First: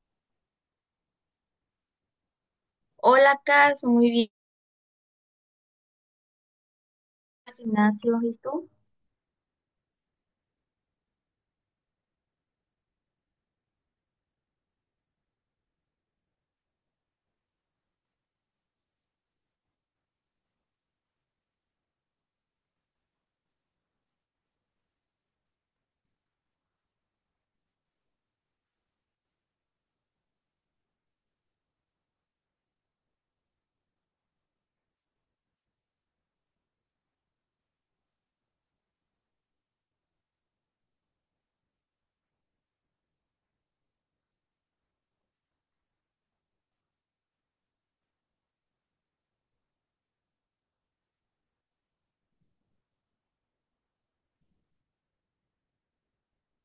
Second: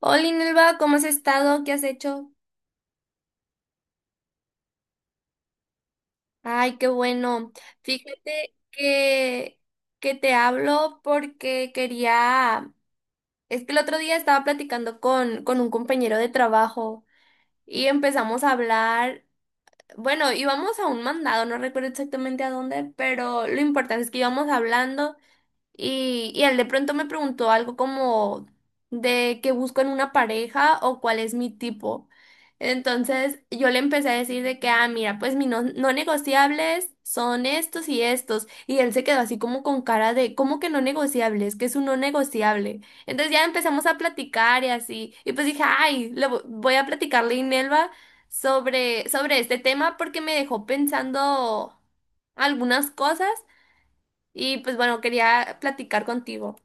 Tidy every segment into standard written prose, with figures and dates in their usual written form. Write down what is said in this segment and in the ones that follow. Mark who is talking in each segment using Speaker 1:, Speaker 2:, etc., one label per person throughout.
Speaker 1: Hola, Inelva, ¿cómo has estado? ¿Qué has hecho?
Speaker 2: Hola, Cas, muy bien,
Speaker 1: Ay, qué bueno.
Speaker 2: gimnasio, ¿y
Speaker 1: Fíjate
Speaker 2: tú?
Speaker 1: que te hablo porque quería... Es que el otro día estaba platicando con un compañero de trabajo y empezamos a hablar... Bueno, íbamos a un mandado, no recuerdo exactamente a dónde, pero lo importante es que íbamos hablando. Y él de pronto me preguntó algo como de qué busco en una pareja o cuál es mi tipo. Entonces yo le empecé a decir de que, ah, mira, pues mis no negociables son estos y estos. Y él se quedó así como con cara de, ¿cómo que no negociables? ¿Qué es un no negociable? Entonces ya empezamos a platicar y así. Y pues dije, ay, voy a platicarle a Inelva sobre este tema porque me dejó pensando algunas cosas. Y pues bueno, quería platicar contigo.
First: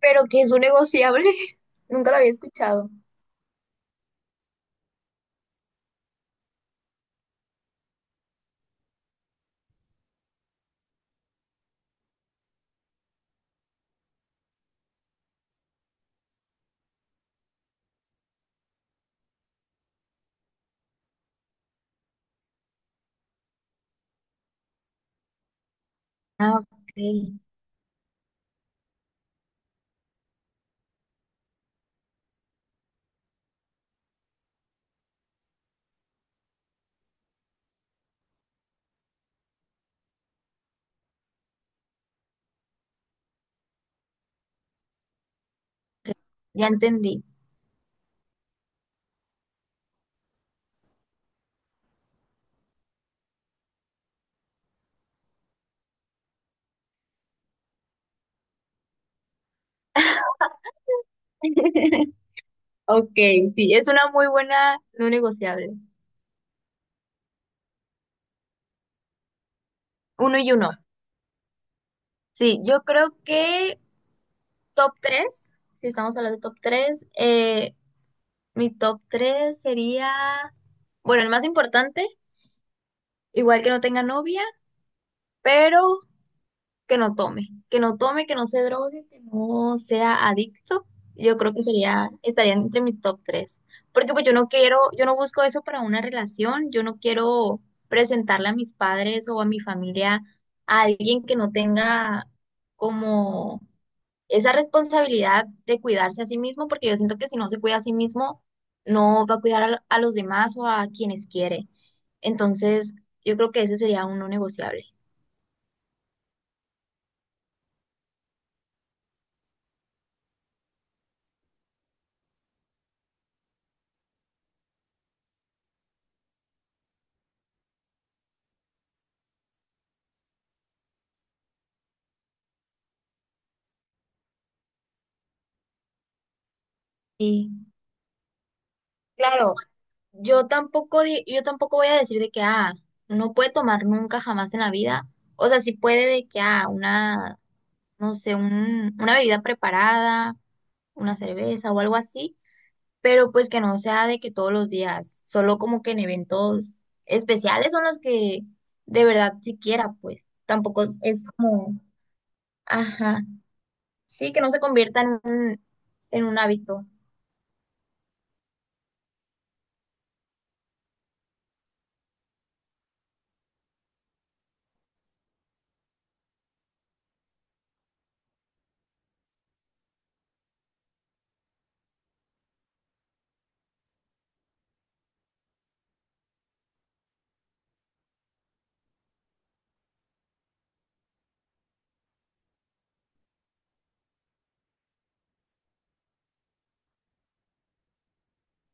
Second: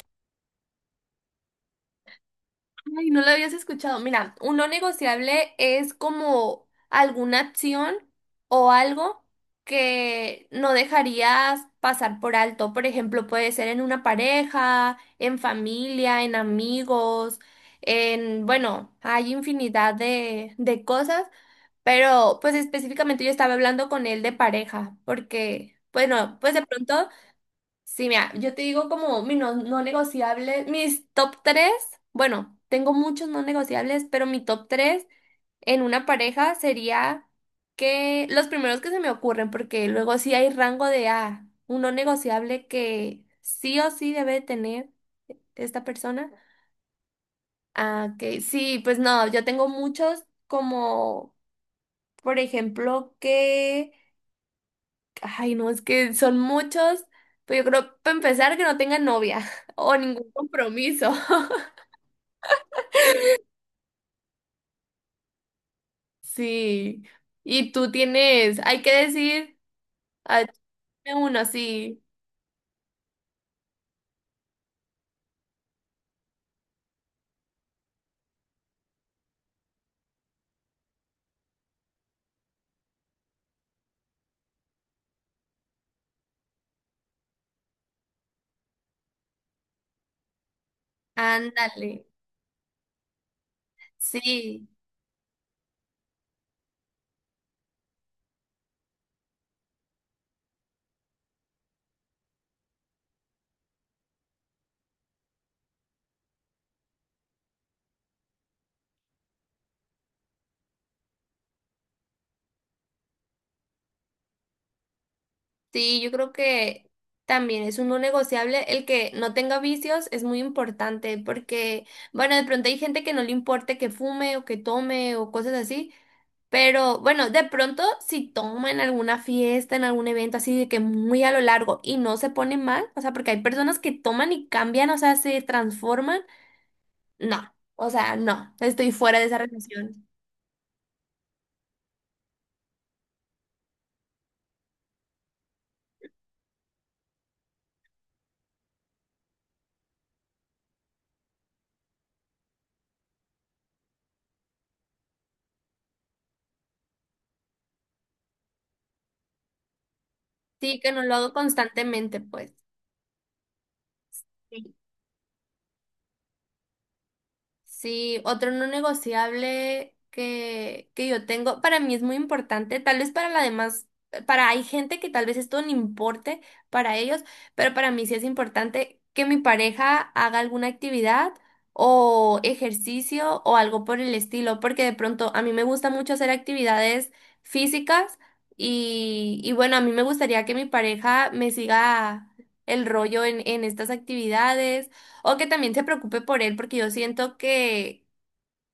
Speaker 2: ¿Pero que es un negociable? Nunca lo había escuchado.
Speaker 1: Ay, no lo habías escuchado. Mira, un no negociable es como alguna acción o algo que no dejarías pasar por alto. Por ejemplo, puede ser en una pareja, en familia, en amigos, en, bueno, hay infinidad de cosas, pero pues específicamente yo estaba hablando con él de pareja, porque, bueno, pues
Speaker 2: Ah,
Speaker 1: de
Speaker 2: ok,
Speaker 1: pronto... Sí, mira, yo te digo como mi no negociable, mis top tres, bueno, tengo muchos no negociables, pero mi top tres en una pareja sería que los primeros que se me ocurren, porque luego sí hay rango de ah, un no negociable que sí o sí debe tener esta persona.
Speaker 2: ya entendí.
Speaker 1: Ah, que sí, pues no, yo tengo muchos como, por ejemplo, que ay, no, es que son muchos, pero yo creo, para empezar, que no tengan novia o ningún compromiso.
Speaker 2: Ok, sí, es una muy buena no negociable.
Speaker 1: Sí. Y tú tienes, hay que decir,
Speaker 2: Uno
Speaker 1: ah,
Speaker 2: y uno.
Speaker 1: dime uno, sí.
Speaker 2: Sí, yo creo que top 3. Si estamos hablando de top 3, mi top 3 sería, bueno, el más importante, igual que no tenga novia, pero que no tome, que no se drogue, que no sea adicto, yo creo que
Speaker 1: Ándale.
Speaker 2: sería, estaría entre mis top tres. Porque pues yo no
Speaker 1: Sí,
Speaker 2: quiero, yo no busco eso para una relación, yo no quiero presentarle a mis padres o a mi familia a alguien que no tenga como esa responsabilidad de cuidarse a sí mismo, porque yo siento que si no se cuida a sí mismo, no va a cuidar a los demás o a quienes quiere. Entonces, yo creo que ese sería uno negociable.
Speaker 1: sí, yo creo que también es un no negociable el que no tenga vicios, es muy importante porque, bueno, de pronto hay gente que no le importe que fume o que tome o cosas así, pero bueno, de pronto si toma en alguna fiesta, en algún evento así de que muy a lo largo y no se pone mal, o sea, porque hay personas que toman y cambian, o sea, se transforman, no,
Speaker 2: Sí,
Speaker 1: o sea, no, estoy fuera de esa
Speaker 2: claro,
Speaker 1: relación.
Speaker 2: yo tampoco, yo tampoco voy a decir de que, ah, no puede tomar nunca jamás en la vida. O sea, sí puede de que, ah, una, no sé, una bebida preparada, una cerveza o algo así, pero pues que no sea de que todos los días, solo como que en eventos especiales son los que de verdad siquiera, pues,
Speaker 1: Sí,
Speaker 2: tampoco
Speaker 1: que
Speaker 2: es
Speaker 1: no lo
Speaker 2: es
Speaker 1: hago
Speaker 2: como,
Speaker 1: constantemente, pues.
Speaker 2: ajá, sí, que no se convierta en un hábito.
Speaker 1: Sí, otro no negociable que yo tengo, para mí es muy importante, tal vez para la demás, para hay gente que tal vez esto no importe para ellos, pero para mí sí es importante que mi pareja haga alguna actividad o ejercicio o algo por el estilo, porque de pronto a mí me gusta mucho hacer actividades físicas y bueno, a mí me gustaría que mi pareja me siga el rollo en estas actividades o que también se preocupe por él, porque yo siento que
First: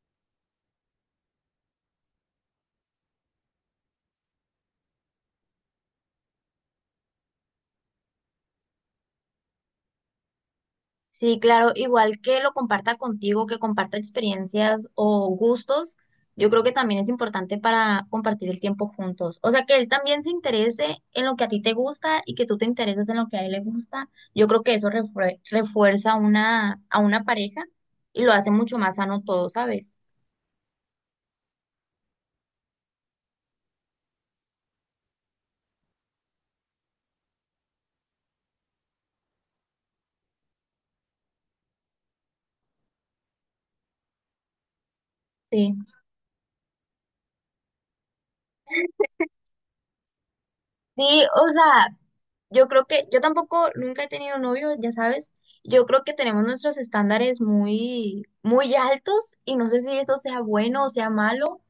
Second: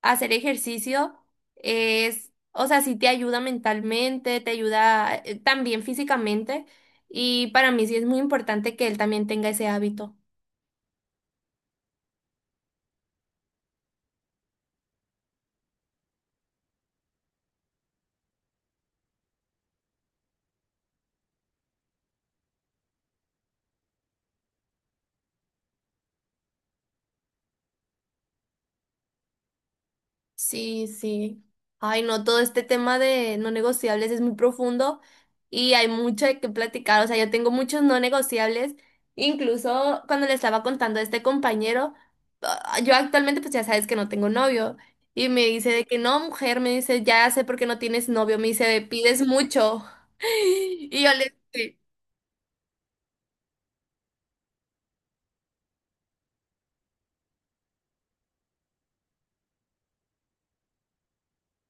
Speaker 1: hacer ejercicio es, o sea, sí te ayuda mentalmente, te ayuda también físicamente, y para mí sí es muy importante que él también tenga ese hábito.
Speaker 2: Sí, claro, igual que lo comparta contigo, que comparta experiencias o gustos, yo creo que también es importante para compartir el tiempo juntos. O sea, que él también se interese en lo que a ti te gusta y que tú te intereses en lo que a él le gusta. Yo creo que eso refuerza una, a una pareja y lo hace mucho más sano todo, ¿sabes?
Speaker 1: Sí, sí. Ay, no, todo este tema de no negociables es muy profundo y hay mucho de qué platicar. O sea, yo tengo muchos no negociables. Incluso cuando le estaba contando a este compañero, ah, yo actualmente pues ya sabes que no tengo novio. Y me dice
Speaker 2: Sí.
Speaker 1: de que no, mujer, me dice, ya sé por qué no tienes novio. Me dice, pides mucho. Y yo
Speaker 2: Sí,
Speaker 1: le
Speaker 2: o
Speaker 1: dije,
Speaker 2: sea, yo creo que yo tampoco nunca he tenido novio, ya sabes. Yo creo que tenemos nuestros estándares muy, muy altos y no sé si esto sea bueno o sea malo,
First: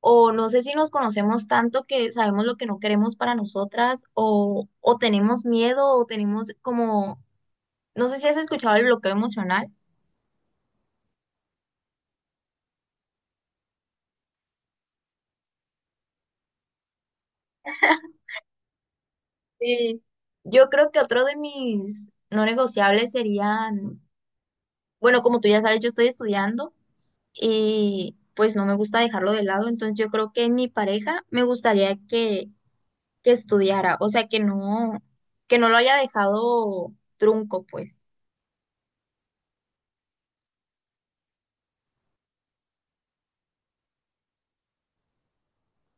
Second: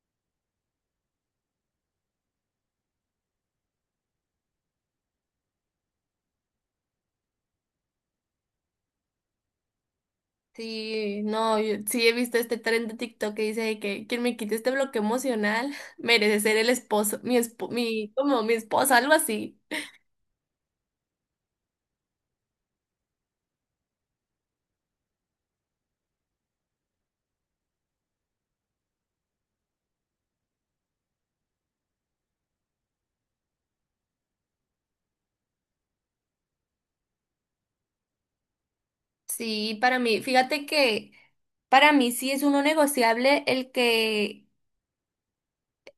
Speaker 2: o no sé si nos conocemos tanto que sabemos lo que no queremos para nosotras, o tenemos miedo, o tenemos como, no sé si has escuchado el bloqueo emocional.
Speaker 1: sí, no, yo sí he visto este tren de TikTok que dice de que quien me quite este bloque emocional merece ser el esposo, mi espo, mi, como mi esposa, algo así.
Speaker 2: Sí. Yo creo que otro de mis no negociables serían, bueno, como tú ya sabes, yo estoy estudiando. Y pues no me gusta dejarlo de lado, entonces yo creo que en mi pareja me gustaría que estudiara, o sea, que no lo haya dejado trunco, pues,
Speaker 1: Sí, para mí, fíjate que para mí sí es uno negociable el que,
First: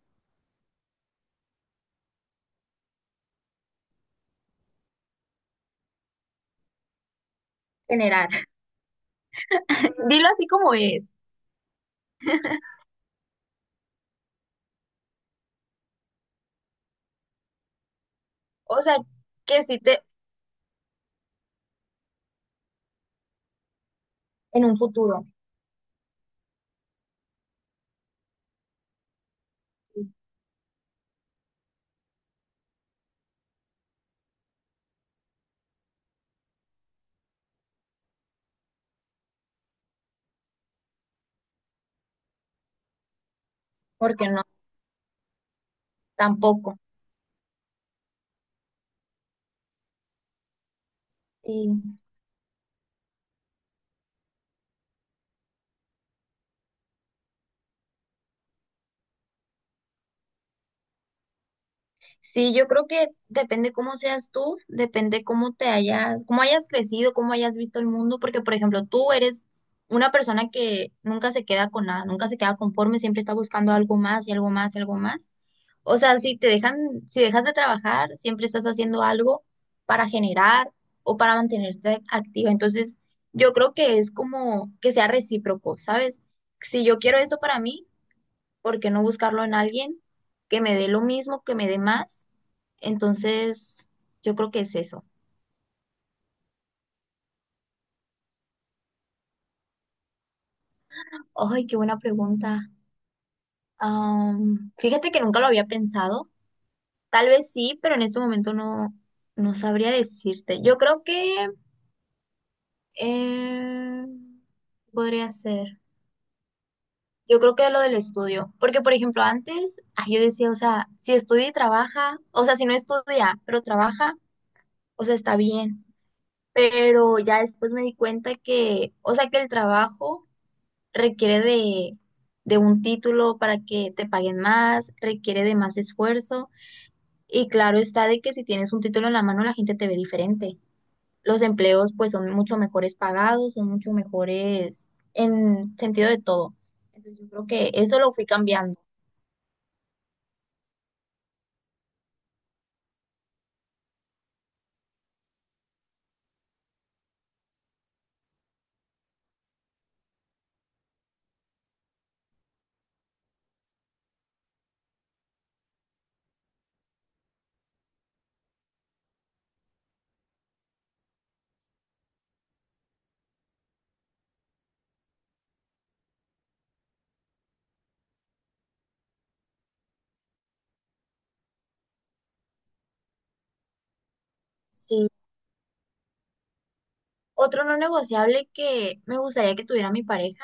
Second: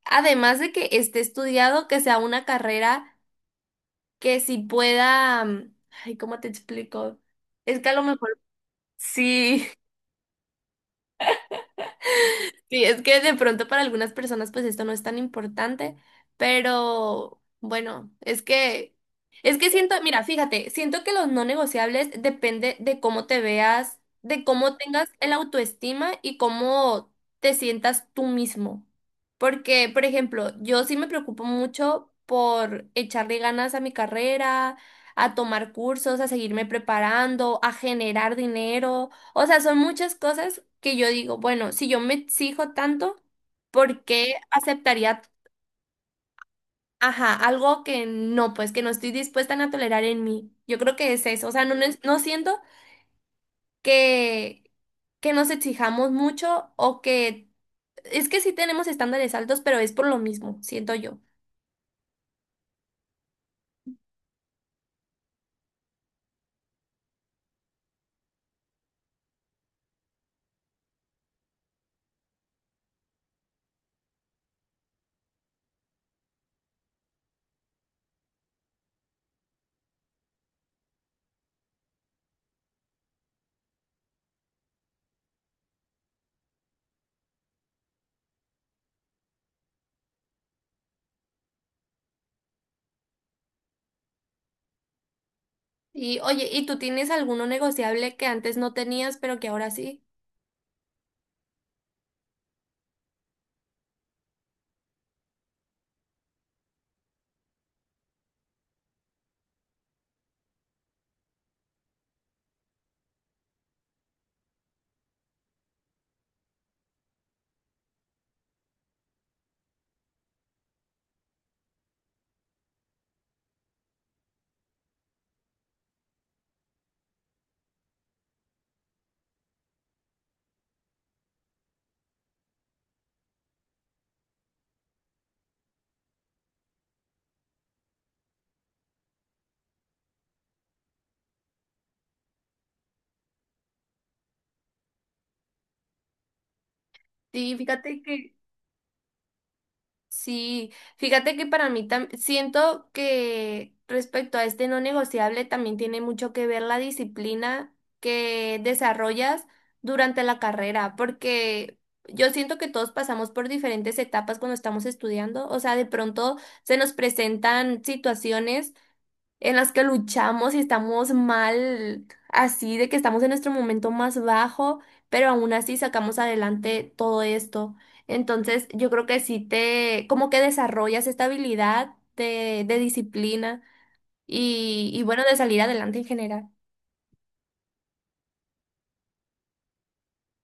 Speaker 1: además de que esté estudiado, que sea una carrera que sí pueda, mm, ay, ¿cómo te explico? Es que a lo
Speaker 2: general.
Speaker 1: mejor sí.
Speaker 2: Dilo así como es,
Speaker 1: Sí, es que de pronto para algunas personas pues esto no es tan importante, pero bueno, es
Speaker 2: o
Speaker 1: que
Speaker 2: sea,
Speaker 1: es
Speaker 2: que
Speaker 1: que
Speaker 2: sí
Speaker 1: siento,
Speaker 2: te,
Speaker 1: mira, fíjate, siento que los no negociables depende de cómo te veas, de
Speaker 2: en
Speaker 1: cómo
Speaker 2: un
Speaker 1: tengas
Speaker 2: futuro,
Speaker 1: el autoestima y cómo te sientas tú mismo. Porque, por ejemplo, yo sí me preocupo mucho por echarle ganas a mi carrera, a tomar cursos, a seguirme preparando, a generar dinero. O sea, son muchas cosas que yo digo, bueno, si yo me exijo tanto, ¿por
Speaker 2: porque
Speaker 1: qué
Speaker 2: no,
Speaker 1: aceptaría,
Speaker 2: tampoco.
Speaker 1: ajá, algo que no, pues que no estoy dispuesta a tolerar en mí? Yo creo que es eso. O sea, no, no, es- no siento que, que nos exijamos mucho o que... Es que sí tenemos estándares altos, pero es por lo mismo, siento yo.
Speaker 2: Sí, yo creo que depende cómo seas tú, depende cómo te hayas, cómo hayas crecido, cómo hayas visto el mundo, porque por ejemplo, tú eres una persona que nunca se queda con nada, nunca se queda conforme, siempre está buscando algo más y algo más y algo más. O sea, si te dejan, si dejas de trabajar, siempre estás haciendo algo para generar o para mantenerte activa. Entonces, yo creo que es como que sea recíproco, ¿sabes? Si yo quiero esto para mí, ¿por qué no buscarlo en alguien que me dé lo mismo, que me dé más? Entonces, yo creo que es eso.
Speaker 1: Y oye, ¿y tú tienes alguno negociable que antes no tenías, pero que ahora sí?
Speaker 2: Ay, qué buena pregunta. Fíjate que nunca lo había pensado. Tal vez sí, pero en este momento no, no sabría decirte. Yo creo que eh, podría ser. Yo creo que lo del estudio. Porque, por ejemplo, antes ay, yo decía, o sea, si estudia y trabaja, o sea, si no estudia, pero trabaja, o sea, está bien. Pero ya después me di cuenta que, o sea, que el trabajo requiere de un título para que te paguen más, requiere de más esfuerzo y claro está de que si tienes un título en la mano la gente te ve diferente. Los empleos pues son mucho mejores pagados, son mucho mejores en sentido de todo. Entonces yo creo
Speaker 1: Sí,
Speaker 2: que eso
Speaker 1: fíjate
Speaker 2: lo fui
Speaker 1: que
Speaker 2: cambiando.
Speaker 1: sí, fíjate que para mí siento que respecto a este no negociable también tiene mucho que ver la disciplina que desarrollas durante la carrera, porque yo siento que todos pasamos por diferentes etapas cuando estamos estudiando, o sea, de pronto se nos presentan situaciones en las que luchamos y estamos mal, así de que estamos en nuestro momento más bajo, pero aún así sacamos adelante todo esto. Entonces, yo creo que sí te, como que desarrollas esta habilidad de disciplina y
Speaker 2: Sí.
Speaker 1: bueno, de salir adelante en general.
Speaker 2: Otro no negociable que me gustaría que tuviera mi pareja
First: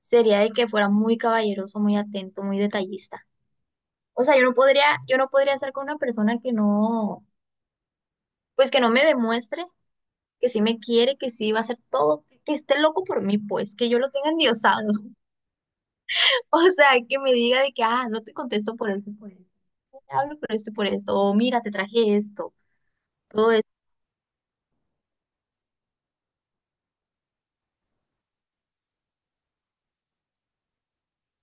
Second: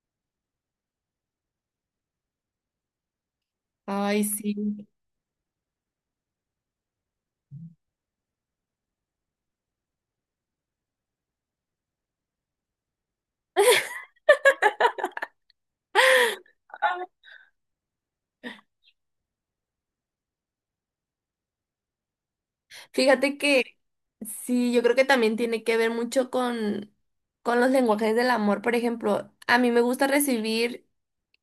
Speaker 2: sería de que fuera muy caballeroso, muy atento, muy detallista. O
Speaker 1: Ay,
Speaker 2: sea,
Speaker 1: sí.
Speaker 2: yo no podría estar con una persona que no, pues que no me demuestre que sí me quiere, que sí va a hacer todo, que esté loco por mí, pues, que yo lo tenga endiosado. O sea, que me diga de que, ah, no te contesto por esto, no te hablo por esto, o mira, te traje esto,
Speaker 1: Fíjate
Speaker 2: todo esto,
Speaker 1: que sí, yo creo que también tiene que ver mucho con los lenguajes del amor. Por ejemplo, a mí me gusta recibir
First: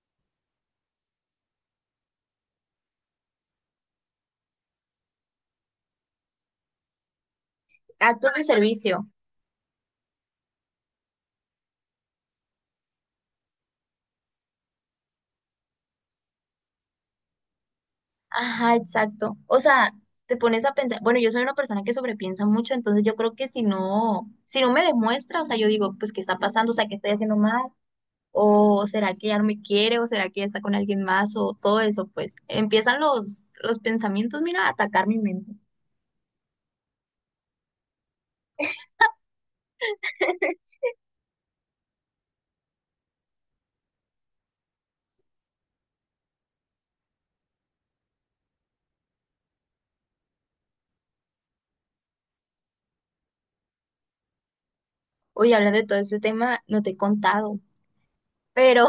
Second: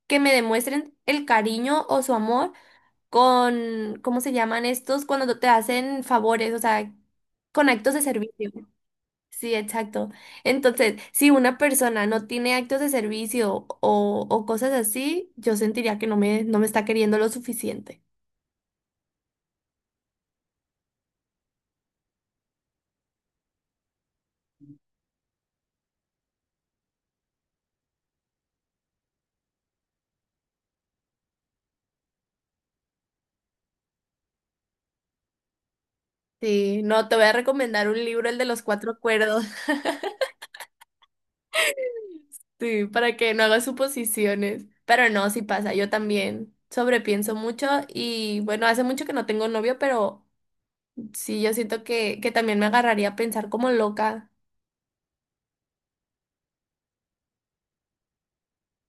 Speaker 1: que me demuestren el cariño o su amor con, ¿cómo se llaman estos? Cuando te hacen favores, o sea, con actos de
Speaker 2: actos de
Speaker 1: servicio.
Speaker 2: servicio.
Speaker 1: Sí, exacto. Entonces, si una persona no tiene actos de servicio o cosas así, yo sentiría que no me, no me está queriendo lo suficiente.
Speaker 2: Ajá, exacto. O sea, te pones a pensar, bueno, yo soy una persona que sobrepiensa mucho, entonces yo creo que si no, si no me demuestra, o sea, yo digo, pues, ¿qué está pasando? O sea, ¿qué estoy haciendo mal? ¿O será que ya no me quiere? ¿O será que ya está con alguien más? O todo eso, pues, empiezan los pensamientos, mira, a atacar mi mente.
Speaker 1: Sí, no, te voy a recomendar un libro, el de los cuatro acuerdos. Sí, para que no haga suposiciones. Pero no, sí pasa, yo también sobrepienso mucho y bueno, hace mucho que no tengo novio, pero sí, yo siento que también me agarraría a pensar como loca.
Speaker 2: Oye, hablando de todo este tema, no te he contado, pero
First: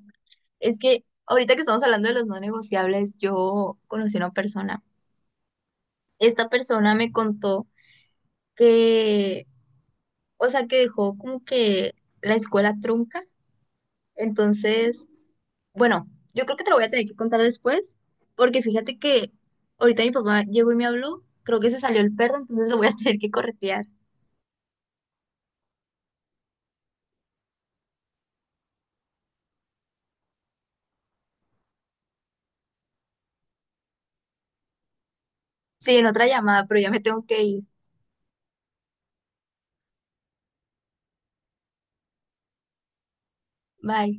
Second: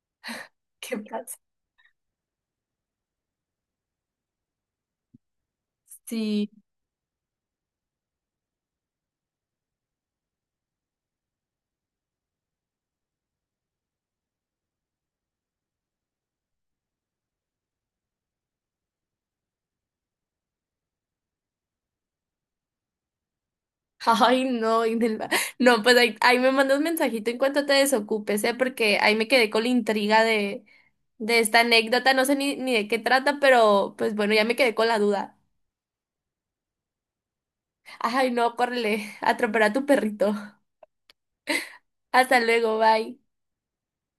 Speaker 2: es
Speaker 1: ¿Qué
Speaker 2: que
Speaker 1: pasa?
Speaker 2: ahorita que estamos hablando de los no negociables, yo conocí a una persona. Esta
Speaker 1: Sí.
Speaker 2: persona me contó que, o sea, que dejó como que la escuela trunca. Entonces, bueno, yo creo que te lo voy a tener que contar después, porque fíjate que ahorita mi papá llegó y me habló, creo que se salió el perro, entonces lo voy a tener que corretear.
Speaker 1: Ay, no, Inelva. No, pues ahí, ahí me mandas mensajito en cuanto te desocupes, ¿eh? Porque ahí me quedé con la intriga de esta anécdota, no sé ni, ni de qué trata, pero pues bueno, ya me quedé con la duda.
Speaker 2: Sí, en otra llamada, pero ya me tengo que ir.
Speaker 1: Ay, no, córrele, atropella a tu perrito. Hasta luego, bye.
Speaker 2: Bye.